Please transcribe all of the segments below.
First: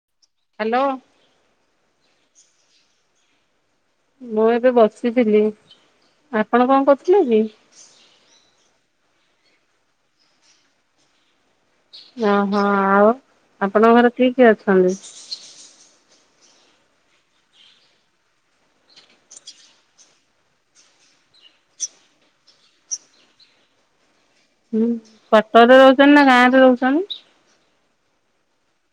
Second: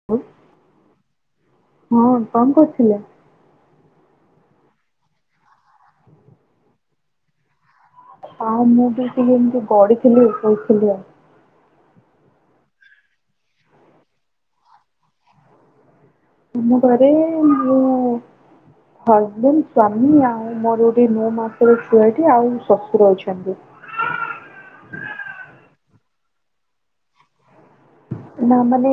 [unintelligible] Hello. ହୁଁ କଣ କରୁଥିଲ? ମୁଁ ଏବେ ବସିଥିଲି ଆପଣ କଣ କରୁଥିଲେ କି? ଆଉ ମୁଁ ବି ଟିକେ ଏମତି ଗଡ଼ୁଥିଲି ଶୋଇଥିଲି ଆଉ। ଓହୋ ଆଉ ଆପଣଙ୍କ ଘରେ କିଏ କିଏ ଅଛନ୍ତି? ଆମ ଘରେ ମୁ ହଜବେଣ୍ଡ ସ୍ଵାମୀ ଆଉ ମୋର ଗୋଟେ ନଅ ମାସର ଛୁଆଟି ଆଉ ଶଶୁର ଅଛନ୍ତି ହୁଁ କଟକରେ ରହୁଛନ୍ତି ନା ଗାଁରେ ରହୁଛନ୍ତି ନା ମାନେ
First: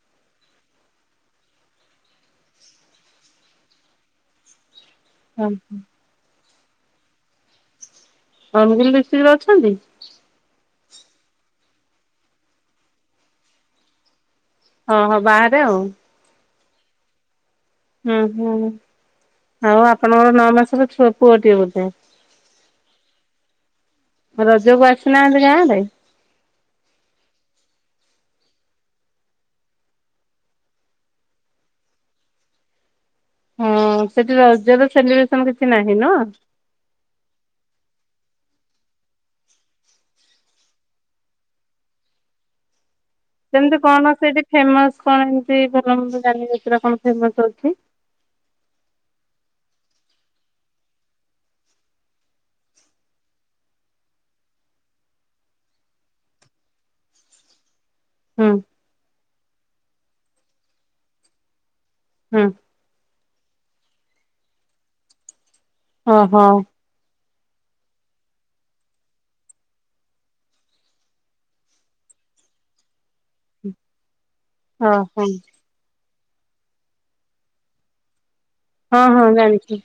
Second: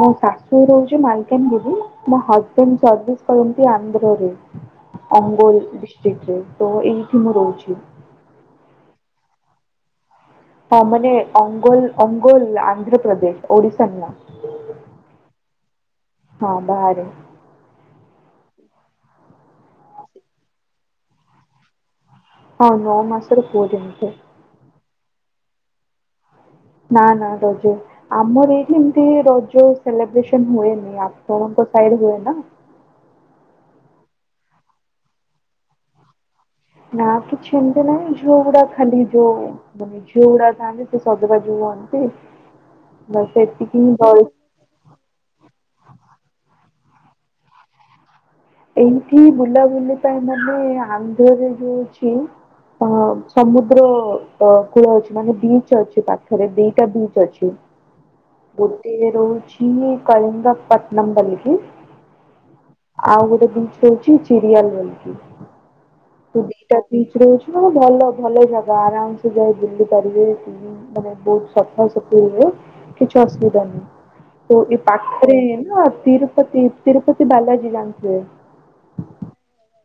ମୋ ଶାଶୁ ରହୁଛି ମାଲକାନଗିରି ମୋ ହଜବେଣ୍ଡ ସର୍ଭିସ କରନ୍ତି ଆନ୍ଧ୍ରରେ ଅଙ୍ଗୋଲ ଡିଷ୍ଟ୍ରିକଟ ରେ ତ ଏଇଠି ମୁଁ ରହୁଛି। ଅନଗିରି ଡିଷ୍ଟ୍ରିକ୍ଟ ରେ ଅଛନ୍ତି। ହଁ, ମାନେ ଅଙ୍ଗୋଲ ଅଙ୍ଗୋଲ ଆନ୍ଧ୍ରପ୍ରଦେଶ ଓଡିଶା ନୁହଁ। ହଁ ହଁ ବାହାରେ ଆଉ। ହଁ ବାହାରେ। ହୁଁ ହୁଁ ଆଉ ଆପଣଙ୍କର ନଅ ମାସର ଝୁଅ ପୁଅଟିଏ ବୋଧେ ହଁ ନଅ ମାସର ପୁଅଟିଏ। ରଜ କୁ ଆସିନାହାନ୍ତି ଗାଁ ରେ। ନା ନା ରଜ। ଆମର ଏଇଠି ଏମିତି ରଜ ସେଲିବ୍ରେସନ ହୁଏନି ଆପଣଙ୍କ ସାଇଡ ହୁଏ ନା। ହଁ ସେଠି ରଜ ର ସେଲିବ୍ରେସନ କିଛି ନାହିଁ ନ। ନା କିଛି ଏମତି ନାହିଁ ଝିଅଗୁଡା ଖାଲି ଯୋଉ। ଝିଅଗୁଡା ଥାନ୍ତି ସେ ସଜବାଜ ହୁଅନ୍ତି। [unintelligible] ବାସ୍ ଏତିକି ସେମିତି ହିଁ କଣ ଦୋଳି ସେଇଠି ଫେମସ କଣ ଏମତି ଭଲ ମନ୍ଦ ଯାନି ଯାତରା କଣ ଫେମସ ଅଛି ଏଇଠି ବୁଲାବୁଲି ପାଇଁ ମାନେ ଆନ୍ଧ୍ରାରେ ଯୋଉ ଅଛି ଅ ସମୁଦ୍ର କୂଳ ଅଛି ମାନେ ବିଚ ଅଛି ପାଖରେ ଦିଟା ବିଚ୍ ଅଛି। ହୁଁ। ଟିଏ ରହୁଚି କଳିଙ୍ଗପଟଣମ୍ ବଲିକି। ହଁ। ଆଉ ଗୋଟେ ଜିନିଷ ହଉଛି ଚିରିଆଲ ବଲିକି ତ ଓହୋ ଦିଟା। ବିଚ ରହୁଛି ନା ଭଲ ଭଲ ଜାଗା ଆରାମ ସେ ଯାାଇ ବୁଲି ପାରିବେ। ମାନେ ବହୁତ ସପନ ସଫୁ [unintelligible] କିଛି ଅସୁବିଧା ନାହିଁ। ତ ଏ ଓହୋ ପାଖରେ ନା ତିରୁପତି। ତିରୁପତି ବାଲାଜୀ ଜାଣିଥିବେ। ହଁ ହଁ ଜାଣିଛି।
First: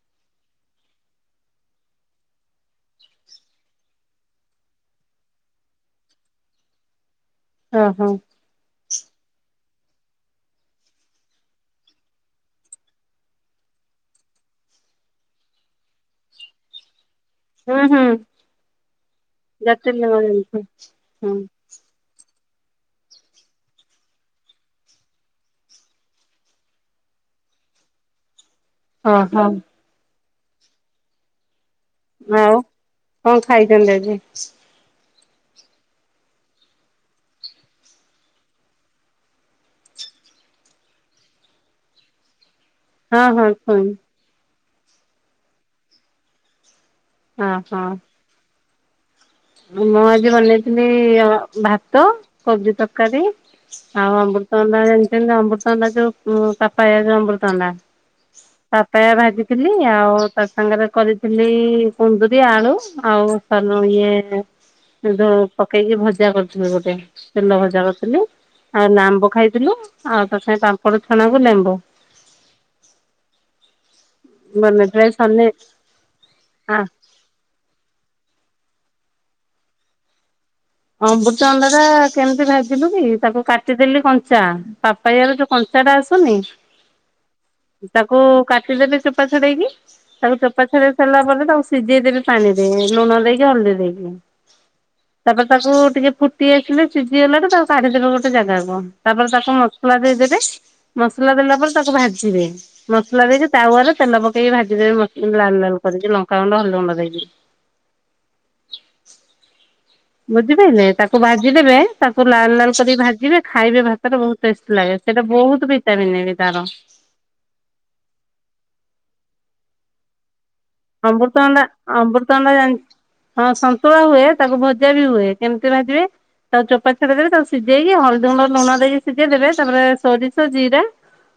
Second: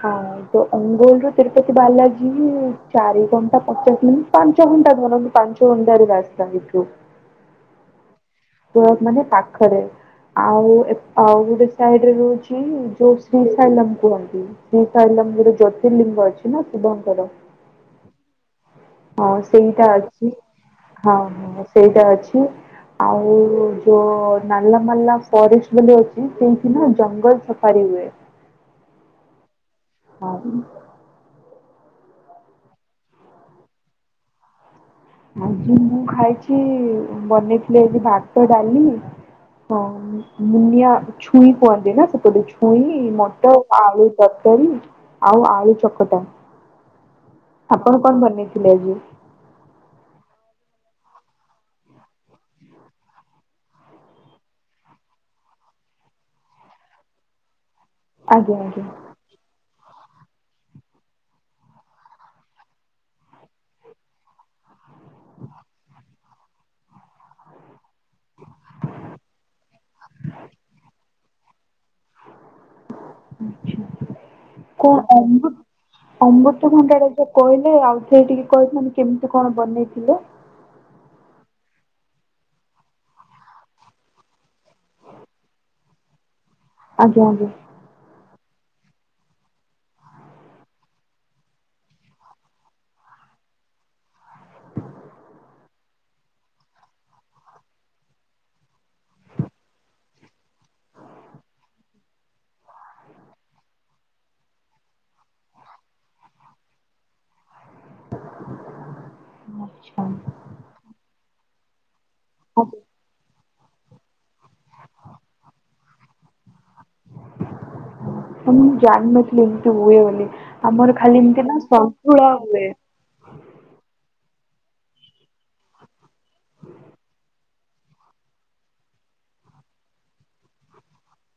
ହଁ। ତ ଅଙ୍ଗୋଲରୁୁ ତିରୁପତି ବାଲାଜୀ ଚାରି ଘଣ୍ଟା ପଚାଶ ମିନିଟ ପାଞ୍ଚ ଘଣ୍ଟା ଧରନ୍ତୁ ପାଞ୍ଚ। ଟାରେ ବାସ୍ତୁ [unintelligible] ରାସ୍ତା ଏଠୁ। ହଁ ହଁ। ମାନେ ପାଖରେ ଆଉ ଆଉ ଗୋଟେ ସାଇଡରେ ରହୁଛି କି ଯୋଉ ଶ୍ରୀସୈଲମ କୁହନ୍ତି। ଶ୍ରୀସୈଲମ ଜ୍ୟୋତିର୍ଲିଙ୍ଗ ଅଛି ନା ଶିବଙ୍କର। ହୁଁ ହୁଁ ହଁ ସେଇଟା ଜ୍ୟୋତିର୍ଲିଙ୍ଗ ଅଛି ଜାଣିଛି ହଁ। ହୁଁ। ସେଇଟା ଅଛି। ଆଉ ଯୋଉ ନାଲା ମାଲା ଫରେଷ୍ଟ ବୋଲି ଅଛି ସେଇଠି ନା ଜଙ୍ଗଲ ପାରି ହୁଏ। ହଁ ହଁ। ଆ [unintelligible] ଆଉ କଣ ଖାଇଛନ୍ତି ଆଜି? ଆଜି, ମୁଁ ଖାଇଛି ବନେଇଥିଲି ଏ ଭାତ, ଡାଲି। ହଁ ମୁନିଆ ଛୁଇଁ କୁହନ୍ତି ନା ସେପଟ। ଛୁଇଁ, ହଁ ହଁ ମଟର, ଶୁଣି ଆଳୁ ତରକାରୀ, ଆଉ ଆଳୁ ଚକଟା। ଓହୋ ଆପଣ କଣ ବନେଇଥିଲେ ଆଜି? ମୁଁ ଆଜି ବନେଇଥିଲି ଭାତ, କୋବି ତରକାରୀ। ଆଉ ଅମୃତଣ୍ଡା ଜାଣିଛନ୍ତି। ଅମୃତଣ୍ଡା ଯୋଉ ପାପାୟା ଯଉ ଅମୃତଣ୍ଡା। ଆଜ୍ଞା ଆଜ୍ଞା ପାପେୟା ଭାଜି ଥିଲି ଆଉ ତା ସାଙ୍ଗରେ କରିଥିଲି କୁନ୍ଦୁରି ଆଳୁ ଆଉ [unintelligible] ଇଏ। ଦୋ ପକେଇକି ଭଜା କରୁଥିଲି ଗୋଟେ ତେଲ ଭଜା କରୁଥିଲି। ଆଉ ନାମ୍ବ ଖାଇଥିଲୁ ଆଉ ତା ସାଙ୍ଗ ପାମ୍ପଡ଼ ଛଣାକୁ ଲେମ୍ବୁ। ଆଛା [unintelligible] ଅମୃତଭଣ୍ଡା ଟା ମାନେ ଯୋ ପ୍ରାୟ ଉ ସନେ କହିଲେ ଆଉ ଆ ଆଉ ଥରେ ଟିକେ କହିଥାନେ କେମିତି କଣ ବନେଇଥିଲେ? ଅମବୃତଚ ଅଣ୍ଡା ଟା କେମିତି ଭାଜିଲୁ କି ତାକୁ କାଟିଦେଲି କଞ୍ଚା। ପା ପାଇଆରେ ଯୋଉ କଞ୍ଚାଟା ଆସୁନି? ଆଜ୍ଞା ଆଜ୍ଞା। ତାକୁ କାଟିଦେବେ ଚୋପା ଛଡେଇକି। ତାକୁ ଚୋପା ଛଡେଇ ସରିଲା ପରେ ତାକୁ ସିଝେଇଦବେ ପାଣି ରେ ଲୁଣ ଦେଇକି ହଳଦୀ ଦେଇକି। ତାପରେ ତାକୁ ଟିକେ ଫୁଟି ଆସିଲେ ସିଝିଗଲାଠୁ ତାକୁ କାଢିଦବେ ଗୋଟେ ଜାଗାକୁ ତାପରେ ତାକୁ ମସଲା ଦେଇଦେବେ ମସଲା ଦେଲା ପରେ ତାକୁ ଭାଜିବେ ମସଲା ଦେଇକି ତାୱାରେ ତେଲ ପକେଇକି ଭାଜିଦେବି ମ ଲାଲ ଲାଲ କରିକି ଲଙ୍କାଗୁଣ୍ଡ ହଲଦି ଗୁଣ୍ଡ ଦେଇକି। ଆଚ୍ଛା। ବୁଝିପାଇଲେ ତାକୁ ଭାଜିଦେବେ ତାକୁ ଲାଲ ଲାଲ କରିକି ଭାଜିବେ ଖାଇବେ ଭାତରେ ବହୁତ ଟେଷ୍ ଲାଗେ ସେଇଟା ବହୁତ ଭିଟାମିନ ବି ତାର। ତ ମୁଁ ଜାଣିନଥିଲି ଏମତି ହୁଏ ବୋଲି ଆମର ଖାଲି ଏମିତି ନା ଅମୃତଭଣ୍ଡା ସନ୍ତୁଳା ଅମୃତଭଣ୍ଡା ହୁଏ। ଜାଣି ହଁ ସନ୍ତୁଳା ହୁଏ, ତାକୁ ଭଜା ବି ହୁଏ। କେମିତି ଭାଜିବେ? ତା ଚୋପା ଛଡେଇ ଦେବେ। ତାକୁ ସିଝେଇକି ହଳଦୀ ଗୁଣ୍ଡ ଲୁଣ ଦେଇକି ସିଝେଇ ଦେବେ। ତାପରେ ସୋରିଷ, ଜିରା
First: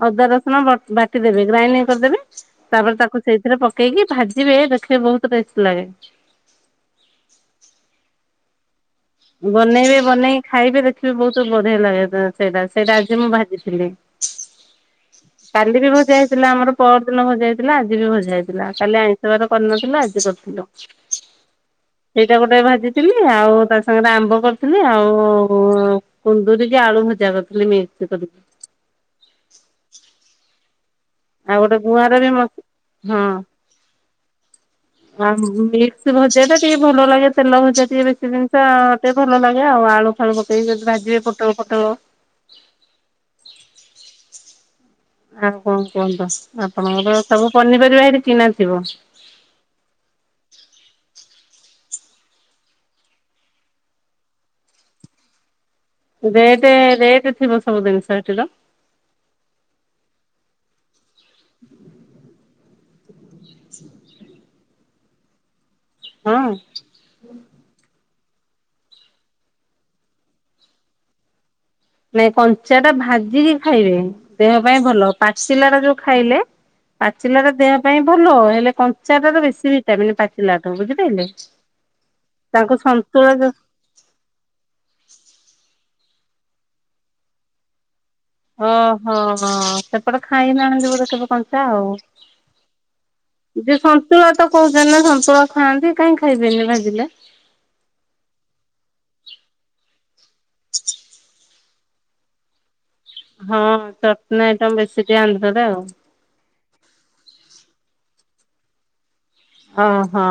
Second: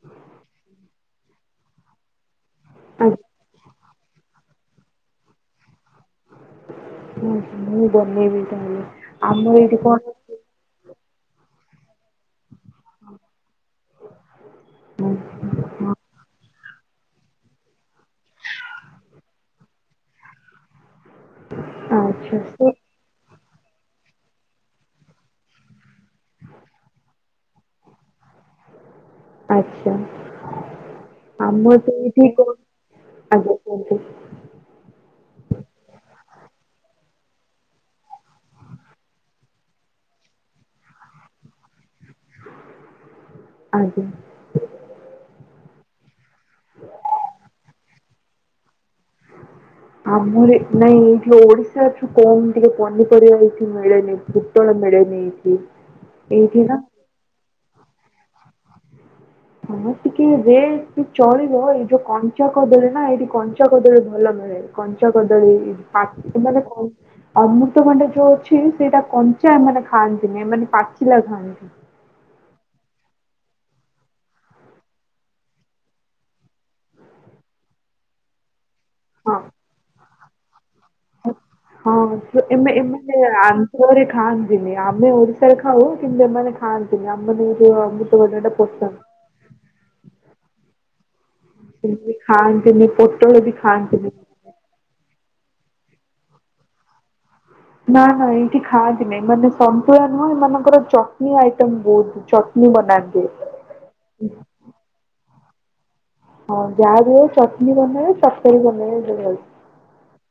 ଅଦା, ରସୁଣ ବାଟିଦେବେ ଗ୍ରାଇଣ୍ଡିଂ କରିଦେବେ ତାପରେ ତାକୁ ଆଚ୍ଛା ସେଇଥିରେ ପକେଇକି ଭାଜିବେ ଦେଖିବେ ବହୁତ ଟେଷ୍ ଲାଗେ। ହ ମୁଁ ବନେଇବି ତାହାଲେ। ବନେଇବେ ବନେଇକି ଖାଇବେ ଦେଖିବେ ବହୁତ ବଢିଆ ଲାଗେ ତା ସେଇଟା ସେଇଟା ଆଜି ମୁଁ ଭାଜିଥିଲି। କାଲି ବି ହଁ ଭଜା ହେଇଥିଲା ଆମର ପଅର ଦିନ ଭଜା ହେଇ ଥିଲା ଆଜି ବି ଭଜା ହେଇଥିଲା କାଲି ଆଇଁଷ ବାର କରିନଥିଲୁ ଆଜି କରିଥିଲୁ। ସେଇଟା ଆଚ୍ଛା ଗୋଟେ ସେ ଭାଜିଥିଲି ଆଉ ତା ସାଙ୍ଗରେ ଆମ୍ବ କରିଥିଲି ଆଉ କୁନ୍ଦୁରିିକ ଆଳୁ ଭଜା କରିଥିଲି ମିକସ କରିକି। ଆଛା ଆଉ ଗୋଟେ ଆମର ତ ଗୁଆଁର ଏଇଠି ବି ମ କୋ [unintelligible] ଆଜ୍ଞା କୁହନ୍ତୁ। ହଁ ଆଉ ମିକ୍ସ ଭଜା ଟା ଟିକେ ଭଲ ଲାଗେ ତେଲ ଭଜା ଟିକେ ବେଶୀ ଜିନିଷ ଟେ ଭଲ ଲାଗେ ଆଉ ଆଳୁ ଫାଳୁ ପକେଇ ଯଦି ଭାଜିବେ ଫୋଟଳ ଫୋଟଳ। ଆଜ୍ଞା। ଆଉ କଣ କୁହନ୍ତୁ ଆପଣଙ୍କର ସବୁ ପନିପରିବା ହେଟି କିଣା ଥିବ? ହଁ ଆମର ନାଇଁ ଏଇଠି ଓଡିଶାଠୁ କମ ଟିକେ ପନିପରିବା ବେଶି ମିଳେନି ଏଠି। ଟଳ ମିଳେନି ଏଠି। ରେଟେ ରେଟ୍ ଥିବ ସବୁ ଜିନିଷ ହେଟିତ? ହଁ ଟିକେ ରେଟ ଚଳିବ ଏଇ ଯୋଉ କଞ୍ଚା କଦଳୀ ନା ଏଇଠି କଞ୍ଚା କଦଳୀ ଭଲ ମ ଳେ କଞ୍ଚା କଦଳୀ ହଁ। ମାନେ କ ଅମୃତଭଣ୍ଡା ଯୋଉ ଅଛି ସେଇଟା କଞ୍ଚା ଏମାନେ ଖାଆନ୍ତିନି ଏମାନେ ପାଚିଲା ଖାଆନ୍ତି। ନାଇଁ କଞ୍ଚା ଟା ଭାଜିକି ଖାଇବେ ଦେହ ପାଇଁ ଭଲ। ପାଚିଲାଟା ଯୋଉ ଖାଇଲେ ପାଚିଲା ଟା ଦେହ ପାଇଁ ଭଲ ହେଲେ କଞ୍ଚାଟା ହଁ ର ବେଶୀ ଭଟାମିନି ପାଚିଲାଠୋଉ ବୁଝିଲ? ହଁ। ଯୋ ଏମ ଏମାନେ ସନ୍ତୁଳା ଆ ଯୋଉ ପରେ ଖାଆନ୍ତିନି ଆମେ ଓଡିଶାରେ ଖାଉ କିନ୍ତୁ ଏମାନେ ଖାଆନ୍ତିନି ଆମ ଯଉ ଅମୃତ ଓହୋ ସେପଟେ ଖାଇ ନାହାନ୍ତି ବୋଧେ କେବେ କ ଞ୍ଚା ଆଉ। ସେମିତି ଖାଆନ୍ତିନି ପୋଟଳ ବି ଯୋଉ ଖାଆନ୍ତିନି। ସନ୍ତୁଳା ତ କହୁଛନ୍ତି ନା ସନ୍ତୁଳା ଖାଆନ୍ତି କାହିଁ ଖାଇବେନି ଭାଜିଲେ? ନା ନା ଏଇଠି ଖାଆନ୍ତିନେଇଁ ମାନେ ସନ୍ତୁଳା ନୁହଁ ଏମାନଙ୍କର ଚଟନୀ ଆଇ ତାମ୍ ବୋଉ କି ଚଟନୀ ବନା ହଁ ଚଟନା ଆଇଟମ ବେଶୀ ଟିକେ ଆନ୍ଧ୍ରରେ ଆଉ। ହଁ ଯାହା ବି ହଉ ଚଟନୀ ବନେଇବେ ତରକାରୀ ବନେଇବେ ଦି ଆଡ଼ୁ। ହଁ ହଁ।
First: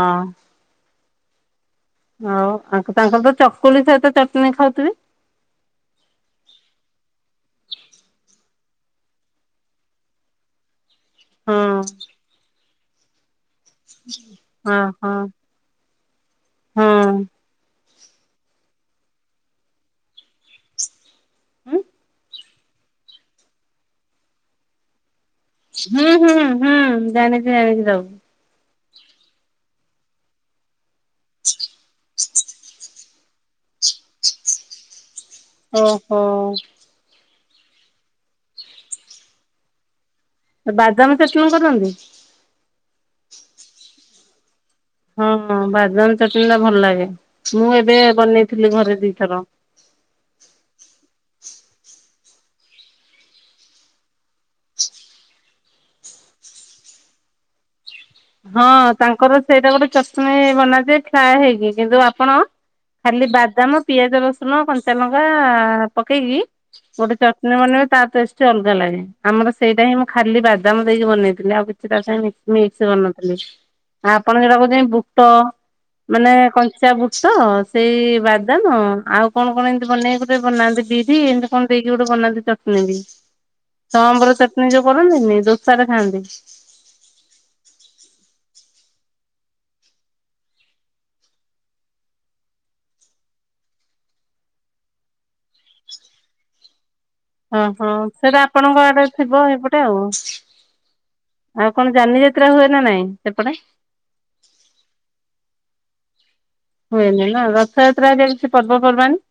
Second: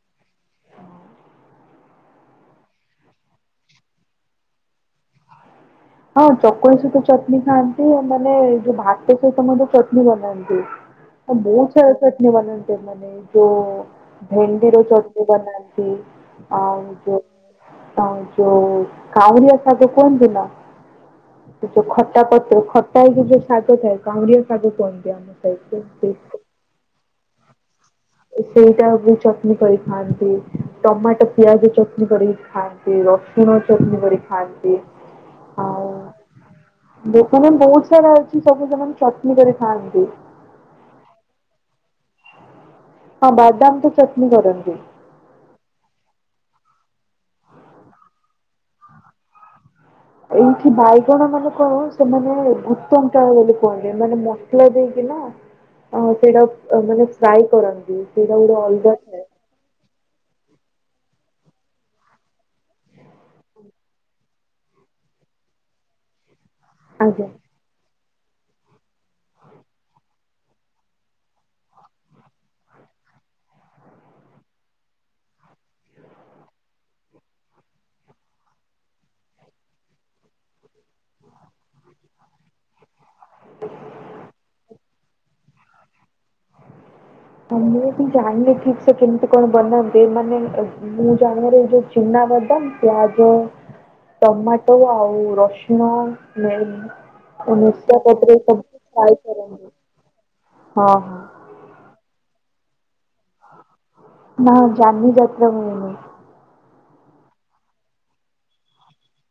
ହଉ ଆ ତାଙ୍କର ତ ଚକୁଲି ସହିତ ଚଟଣିୀ ଖାଉଥିବେ? ହଁ ଚକୁଳି ସହିତ ଚଟନୀ ଖାଆନ୍ତି ମାନେ ଯୋଉ ଭାତ ସହିତ ମଧ୍ୟ ଚଟନୀ ବନାନ୍ତି। ଆ ହଁ ବହୁତ୍ ସାରା ଚଟନୀ ବନାନ୍ତି ଏମାନେ। ଯୋଉ ଭେଣ୍ଡିର ହଁ ହଁ ଚଟନି ବନାନ୍ତି ଆଉ ଯୋଉ ଆଉ ଯଉ କାଉଁରିଆ ଶାଗ କୁହନ୍ତି ନା। ହଁ। ଯୋଉ ଖଟା ପତ୍ର ଖଟା ହେଇକି ଯୋଉ ଶାଗ ଥାଏ କାଉଁରିଆ ଶାଗ କୁହନ୍ତି ଆମେ। ହୁଁ ହୁଁ ହୁଁ ଜାଣିଛି ଜାଣିଛି ସବୁ। ଏ ସେଇଟା ବି ଚଟଣି କରି ଖାଆନ୍ତି ଟମାଟୋ ପିଆଜ ଚଟଣିୀ କରି ଖାଆ ନ୍ତି ରସୁଣ ଚଟନୀ କରି ଖାଆନ୍ତି। ଓ ହୋ। ଲୋକ ମାନେ ବହୁତ ସାରା ଅଛି ସବୁ ସେମାନେ ଚଟନୀ କରିଥାଆନ୍ତି। ଆ ବାଦାମ ଚଟନି କରନ୍ତି। ହଁ ବାଦାମ ତ ଚଟନି କରନ୍ତି। ହଁ ହଁ ବାଦାମ ଚଟଣି ଟା ଭଲ ଲାଗେ ମୁଁ ଏବେ ବନେଇଥିଲି ଘରେ ଦିଥର। ଏଇଠି ବାଇଗଣ ମାନେ କଣ ସେମାନେ ଗୁତଙ୍ଗଟାଳ ବୋଲି କୁହନ୍ତି ମାନେ ମସଲା ଦେଇକିନା ଅ ସେଇଟା କୁ ମାନେ ଫ୍ରାଏ କରନ୍ତି। ସେଇଟା ଗୋଟେ ହଁ ଅଲଗା ଥାଏ ତାଙ୍କର ସେଇଟା ଗୋଟେ ଚଷଣି ବନାନ୍ତି ଫ୍ରାଏ ହେଇକି କିନ୍ତୁ ଆପଣ ଖାଲି ବାଦାମ ପିଆଜ ରସୁଣ କଞ୍ଚା ଲଙ୍କା ପକେଇକି ଗୋଟେ ଆଜ୍ଞା। ଚଟଣୀ ବନେଇବେ ତା ଟେଷ୍ଟ ଚି ଅଲଗା ଲାଗେ ଆମର ସେଇଟା ହିଁ ମୁଁ ଖାଲି ବାଦାମ ଦେଇକି ବନେଇଥିଲି ଆଉ କିଛି ତା ସାଙ୍ଗ ମିକ୍ସ କରିନ ଥିଲି ଆପଣ ଯଟା କହୁଚନ୍ତି ବୁଟ ମାନେ କଞ୍ଚା ବୁଟ ସେଇ ବାଦାମ ଆଉ କଣ କଣ ଏମତି ବନେଇ ଗୋଟେ ବନାନ୍ତି ବି ବି ଏମିତି କଣ ଦେଇକି ଗୋଟେ ବନାନ୍ତି ଚଟଣୀ ବି। ସଂବ୍ର ଚଟଣିୀ ଯୋଉ କରନ୍ତିନି ଦୋସା ରେ ଖାଆନ୍ତି। ହଁ ମୁଁ ବି ଜାଣିନି ଠିକ ସେ କେମିତି କଣ ବନାନ୍ତି ମାନେ ମୁଁ ଜାଣିବାରେ ଯୋଉ ଚିନା ବାଦମ୍ ପ୍ୟାଜ ଟମାଟୋ ଆଉ ରସୁଣ ଲେମ୍ ହଁ ହଁ ସେଟା ଆପଣଙ୍କ ଆଡେ ଥିବ କରନ୍ତି ଏପଟେ ଆଉ। ହଁ ହଁ ଆଉ କଣ ଯାନିଯାତ୍ରା ହୁଏ ନା ନାଇଁ ସେପଟେ। ନାଁ ଜାନି ଯାତ୍ରା ହୁଏନି। ହୁଏନି ନା ରଥଯାତ୍ରା ଯେ କିଛି ପର୍ବପର୍ବାଣି।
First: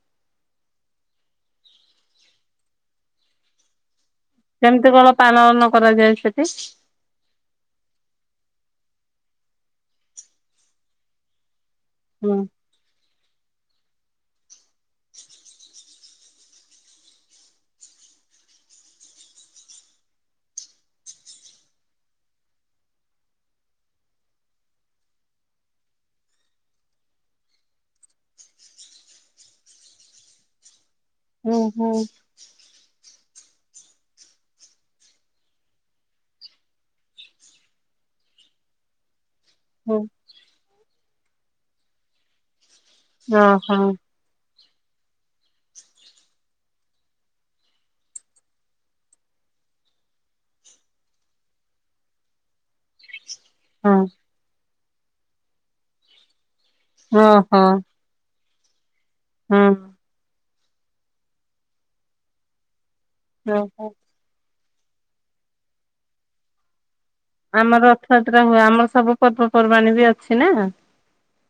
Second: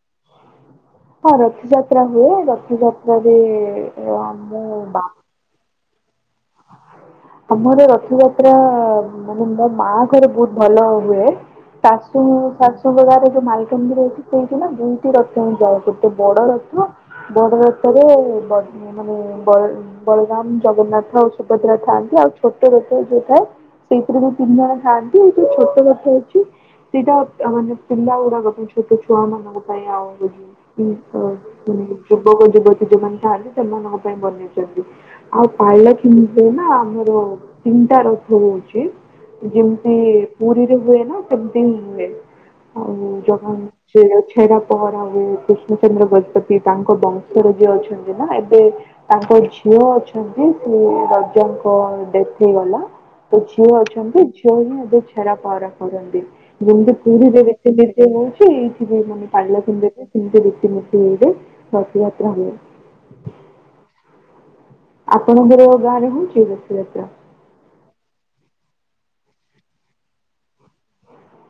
ହଁ ରଥଯାତ୍ରା ହୁଏ ରଥଯାତ୍ରା ଏ ଆଁ। କେମିତି କଣ ପାଳନ କରାଯାଏ ସେଠି। ଆମର ରଥଯାତ୍ରା ମାନେ ମୋ ମା ଘରେ ବହୁତ ଭଲ ହୁଏ। ଶାଶୁ ହୁଁ ଶାଶୁଙ୍କ ଗାଁ ରେ ଯୋଉ ମାଲକାନଗିରି ଅଛି। ସେଇଟି ନା ଦୁଇଟି ରଥ ହିଁ ଯାଏ ଗୋଟେ ବଡ ରଥ ବଡରଥରେ ବ ମାନେ ବଲ ବଳରାମ ଜଗନ୍ନାଥ ଶୁ ଭଦ୍ରା ଥାଆନ୍ତି ଆଉ ଛୋଟ ରଥ ଯୋଉ ଥାଏ ସେଇଥିରେ ବିଁ ତିନି ଜଣ ଥାଆନ୍ତି ଏଇ ଯୋଉ ଛୋଟ ରଥ ଅଛି ସେଇଟା ମାନେ ପିଲା ଗୁଡାକ ଛୋଟ ଛୁଆ ମାନଙ୍କ ପାଇଁ ଆଉ ଏ ଯୋ ହୁଁ ହୁଁ [unintelligible] ଯୁବକ ଯୁବ ଯୋଉମାନେ ଥାଆନ୍ତି ସେମାନଙ୍କ ପାଇଁ ବନେଇଚନ୍ତି ଆଉ ପାଲେ ଙ୍କିରେ ନା ଆମର ତିନିଟା ରଥ ହଉଚି ଯେମତି ହୁଁ ପୁରୀରେ ହୁଏ ନା ସେମିତି ହିଁ ହୁଏ ଆଉ ଓହୋ [unintelligible] ଛେଡ଼ା ପହରା ହୁଏ କୃଷ୍ଣଚନ୍ଦ୍ର ଗଜପତି ତାଙ୍କ ବଂଶର ଯିଏ ଅଛନ୍ତି ନା ଏବେ ତାଙ୍କ ଝିଅ ଅଛନ୍ତି। ସେ ରାଜାଙ୍କ ଡେଥ ହେଇଗଲା ତ ଝିଅ ହଁ ଅଛନ୍ତି। ହିଁ ଏବେ ଛେରା ପହଁରା କରନ୍ତି ଯେମିତି ପୁରୀରେ ଓହୋ ଏତେ ନିର୍ଜୟ ହଉଛି ଏଇଠି ମାନେ କାଲି ହଁ [unintelligible] କିମିତି ରତିନିତି ହେଇକି ରଥଯାତ୍ରା ହୁଏ। ହଁ ହ। ଆପଣଙ୍କର ଗାଁ ରେ ହଉଛି ରଥ ଯାତ୍ରା। ଆମର ରଥଯାତ୍ରା ହୁଏ ଆମର ସବୁ ପର୍ବପର୍ବାଣୀ ବି ଅଛି ନା।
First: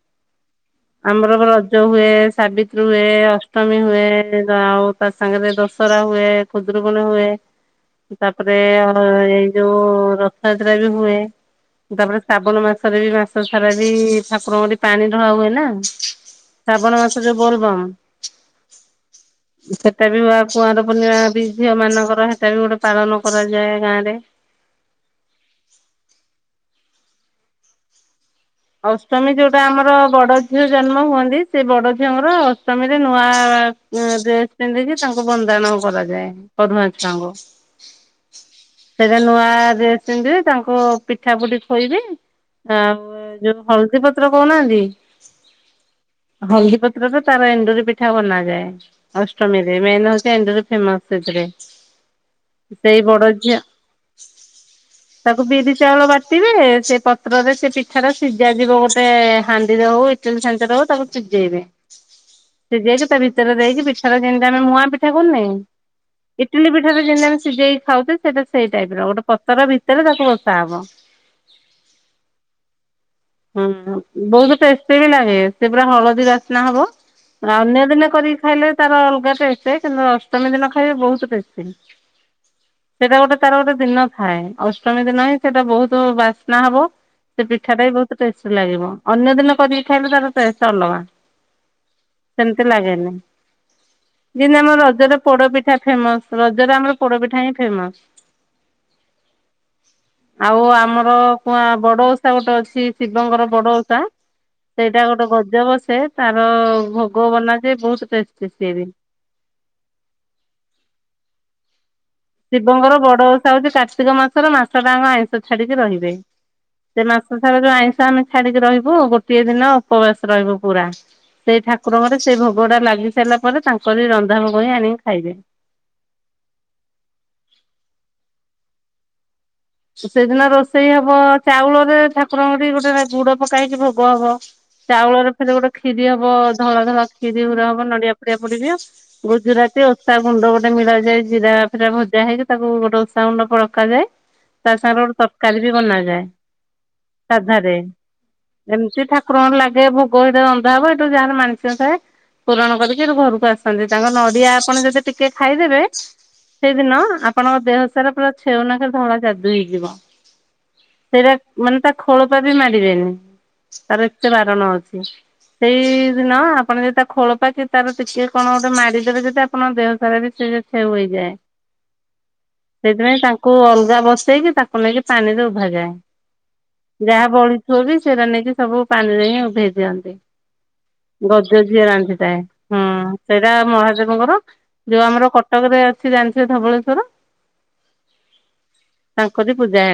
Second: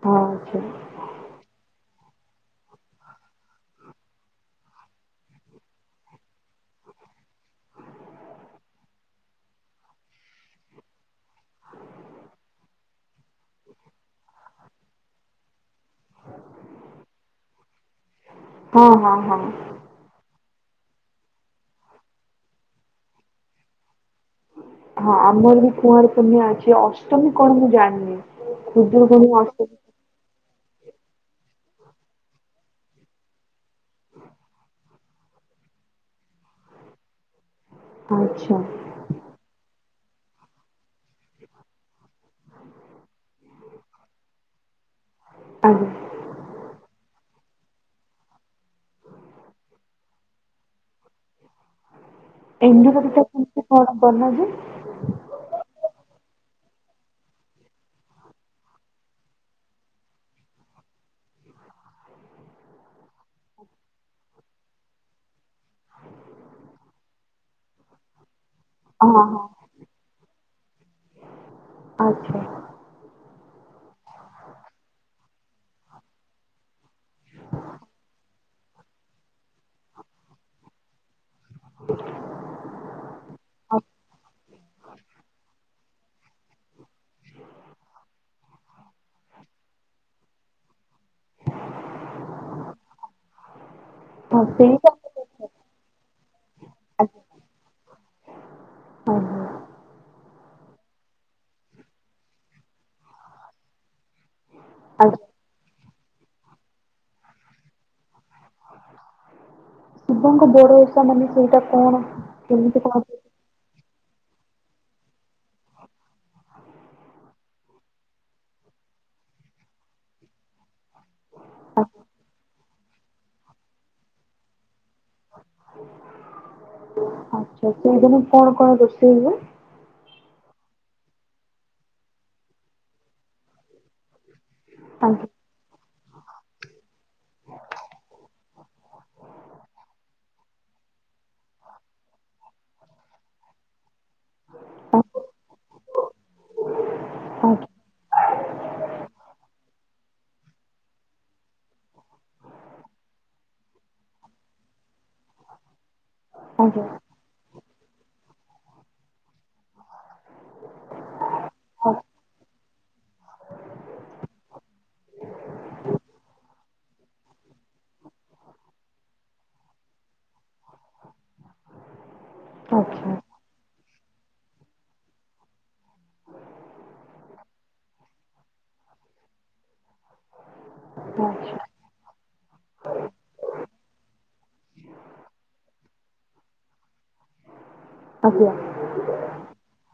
ହଁ ସେ। ଆମର ରଜ ହୁଏ ସାବିତ୍ରୀ ହୁଏ ଅଷ୍ଟମୀ ହୁଏ ଆଉ। ତା ସାଙ୍ଗରେ ଦଶହରା ହୁଏ ଖୁଦ୍ରକୁଣି ହୁଏ। ତାପରେ ଆଉ ଏଇ ଯୋଉ ରଥଯାତ୍ରା ବି ହୁଏ। ତାପରେ ଶ୍ରାବଣ ମାସରେ ବି ମାସ ସାରା ବି ଠାକୁରଙ୍କଠି ପାଣି ଢଳା ହୁଏ ନା। ଶ୍ରାବଣ ମାସ ଯୋଉ ବୋଲବମ୍ ହଁ ହଁ ହଁ ସେ। ସେଟା ବି ହୁଏ କୁଆର ପୂର୍ଣ୍ଣିମା ବି ଝିଅ ମାନଙ୍କର ସେଟା ବି ଗୋଟେ ପାଳନ କରାଯାଏ ଗାଁ ରେ। ହଁ ଆମର ବି କୁଆଁର ପୁନିଆ ଅଛି ଅଷ୍ଟମୀ କଣ ମୁଁ ଜାଣିନି। ଅଷ୍ଟମୀ ଯୋଉଟା ଆମର ବଡ। ଝିଅ ଜନ୍ମ ହୁଅନ୍ତି ସେ ବଡ ଝିଅଙ୍କର ଅଷ୍ଟମୀରେ ନୂଆ ଡ୍ରେସ୍। ଇ କିି ତାଙ୍କୁ ବନ୍ଦାଣ କରାଯାଏ ପରୁଆଁ ଛୁଆଙ୍କୁ। ଆଚ୍ଛା। ସେଇଟା ନୂଆ ଡ୍ରେସ୍ ପିନ୍ଧିବି ତାଙ୍କୁ ପିଠା ପୁଟି ଖୋଇବି ଆଉ, ଯୋଉ ହଳଦୀ ପତ୍ର କହୁନାହାନ୍ତି ଆଜ୍ଞା ହଳଦୀ ପତ୍ରରେ, ତାର ଏଣ୍ଡୁରି ପିଠା ବନାଯାଏ ଅଷ୍ଟମୀରେ ମେନ ହଉଛି ଏଣ୍ଡୁରି ଫେମସ ସେଥିରେ। ଏନ୍ଦୁ ସେଇ ବଡ କବତା ଝିଅ କେମିତି କଣ କରନ ଯେ। ତାକୁ ବିରି ଚାଉଳ ବାଟିବେ ସେ ପତ୍ରରେ ସେ ପିଠାରେ। ସିଝା ଯିବ ଗୋଟେ ହାଣ୍ଡିରେ ହଉ ଇଟିଲି ଛାଞ୍ଚ ର ହଉ ତାକୁ ସିଝେଇବେ। ସିଯାଇକି ତା ଭିତରେ ଦେଇକି ପିଠାରେ ଯେମିତି ଆମେ ମୁଆଁ ପିଠା କରୁନେ। ଇଟିଲି ପିଠାରେ ଯେମିତି ଆମେ ସିଝେଇକି ଖାଉଛେ ସେଇଟା ସେଇ ଟାଇପ ର ହଁ ଗୋଟେ ହଁ ପତର ଭିତ। ସେଲେ ତାକୁ ବସା ହବ। ଆଚ୍ଛା। ହୁଁ ବହୁତ ଟେଷ୍ଟି ବି ଲାଗେ ସେ ପୁରା ହଳଦୀ ବାସ୍ନା ହବ ଅନ୍ୟ ଦିନ କରି। ଖାଇଲେ ତାର ଅଲଗା ଟେଷ୍ଟ କିନ୍ତୁ ଅଷ୍ଟମୀ ଦିନ ଖାଇବେ ବହୁତ ଟେଷ୍ଟ। ସେଇଟା ଗୋଟେ ତାର ଗୋଟେ ହଁ ଦିନ ଥାଏ ଅଷ୍ଟମୀ ଦିନ ହିଁ ସେଟା ବହୁତ ବା। ନା ହେବ। ପିଠାଟା ବି ବହୁତ ଟେଷ୍ ଲାଗିବ ଅନ୍ୟ ଦିନ କରିକି ଖାଇଲେ ତାର ଟେଷ୍ଟ ଅଲଗା। ସେମିତି ଲାଗେନି ହଁ, ଯେତି ଆମ ସେଇଟା ମୁଁ ରଜରେ ଜାଣିନି। ପୋଡପିଠା ଫେମସ। ରଜରେ ଆମର ଆଜ୍ଞା ପୋଡପିଠା ହିଁ ଫେମସ। ଆଜ୍ଞା ଆଉ ଆମର କୁଆଁ ବଡ ଓ- ଗୋଟେ ଅଛି ଶିବଙ୍କର ବଡ ଉଷା ସେଇଟା ଗୋଟେ ଆଜ୍ଞା ଗଜବ ସେ ତାର ଭୋଗ ବନା ଯେ ବହୁତ ଟେଷ୍ଟ ସିଏ ବି। ଶିବଙ୍କ ବଡ ଓଷା ମାନେ ସେଇଟା କଣ। କେମିତି ଶିବଙ୍କର କଣ ହୁଏ? ବଡ ଓଷା ହଉଛି କାର୍ତ୍ତିକ ମାସର ମାସ ଟାଙ୍କ ଆଇଁଷ ଛାଡିକି ରହିବେ। ସେ ମାସ ସାରା ଯୋଉ ଆଇଁଷ ଆମେ ଛାଡିକି ରହିବୁ ଗୋଟିଏ ଦିନ ଉପବାସ ରହିବୁ ପୁରା। ସେଇ ଠାକୁରଙ୍କର ସେଇ ଭୋଗ ଟା ଲାଗି ସାରିଲା ପରେ ତାଙ୍କରି ରନ୍ଧା ଭୋଗ ହିଁ ଆଣିକି ଖାଇବେ। ଆଛା ସେଇଦିନ କଣ କଣ ରୋଷେଇ ହୁଏ। ସେଦିନ ରୋଷେଇ ହବ ଚାଉଳରେ ଠାକୁରଙ୍କଠି ଗୋଟେ ଗୁଡ ପକାଇକି ଭୋଗ ହବ। ଚାଉଳରେ ଆଜ୍ଞା ଫେର ଗୋଟେ ଖିରି ହବ ଧଳା ଧଳା ଖିରି ଗୁରେ ହବ ନଡିଆ ଫଡିଆ ପଡିବି। ଗୁଜୁରାତି ଓଷା ଗୁଣ୍ଡ ଗୋଟେ ମିଳା ଯାଏ ଜିରା ଫିରା ଭଜା ହେଇକି ତାକୁ ଗୋଟେ ଓଷା ଗୁଣ୍ଡ ପଳକାଯାଏ। ତା ସାଙ୍ଗରେ ଗୋଟେ ଆଜ୍ଞା ତରକାରୀ ବି ବନାଯାଏ। ସାଧାରେ ଏମିତି ଠାକୁର ଙ୍କର ଲାଗେ ଭୋ। କୂଅ ଭିତରେ ରନ୍ଧା ହବ ଏଇଟୁ ଯାହାର ମାନସିକ ଥାଏ। ପୂରଣ କରିକି ସେଠୁ ଘରକୁ ଆସନ୍ତି। ତାଙ୍କ ନଡିଆ ଆପଣ ଯଦି ଟିକେ ଖାଇଦେବେ ଆଜ୍ଞା ଆଜ୍ଞା ସେଇଦିନ ଆପଣଙ୍କ ଦେହସାରା ପୁରା ଛେଉନାକରେ ଧଳା ଯାଦୁ ଦୁଇଯିବ। ସେଇଟା ମାନେ ତା ଆଚ୍ଛା ଖୋଳପା ବି ମାଡିବେନି। ତାର ଏତେ ବାରଣ ଅଛି। ସେଇଦିନ ଆପ୍ ଆପଣ ଯଦି ତା ଖୋଳପା କି ତାର ଟିକେ କଣ ଗୋଟେ ମାଡିଦେବେ ଯଦି ଆପଣଙ୍କ ଦେହ ସାରା ବି ସେଇଆ ଛେଉ ହେଇଯାଏ। ଆଚ୍ଛା ସେଇଥିପାଇଁ ତାଙ୍କୁ ଅଲଗା ବସେଇକି ତାକୁ ନେଇକି ପାଣିରେ ଉଭା ଯାଏ। ଯାହା ବଳିଥିବ ବି ସେରା ନେଇକି ସବୁ ପାଣିରେ ହିଁ ଉଭେଇ ଦିଅନ୍ତି। ଆଚ୍ଛା ଗଜ ଯିଏ ରାନ୍ଧିଥାଏ ହଁ, ସେଇଟା ମହାଦେବଙ୍କର ଯୋଉ ଆମର କଟକ ରେ ଅଛି ଜାଣିଥିବେ ଧବଳେଶ୍ଵର। ଆଜ୍ଞା। ତାଙ୍କରି ପୂଜା ହେଟା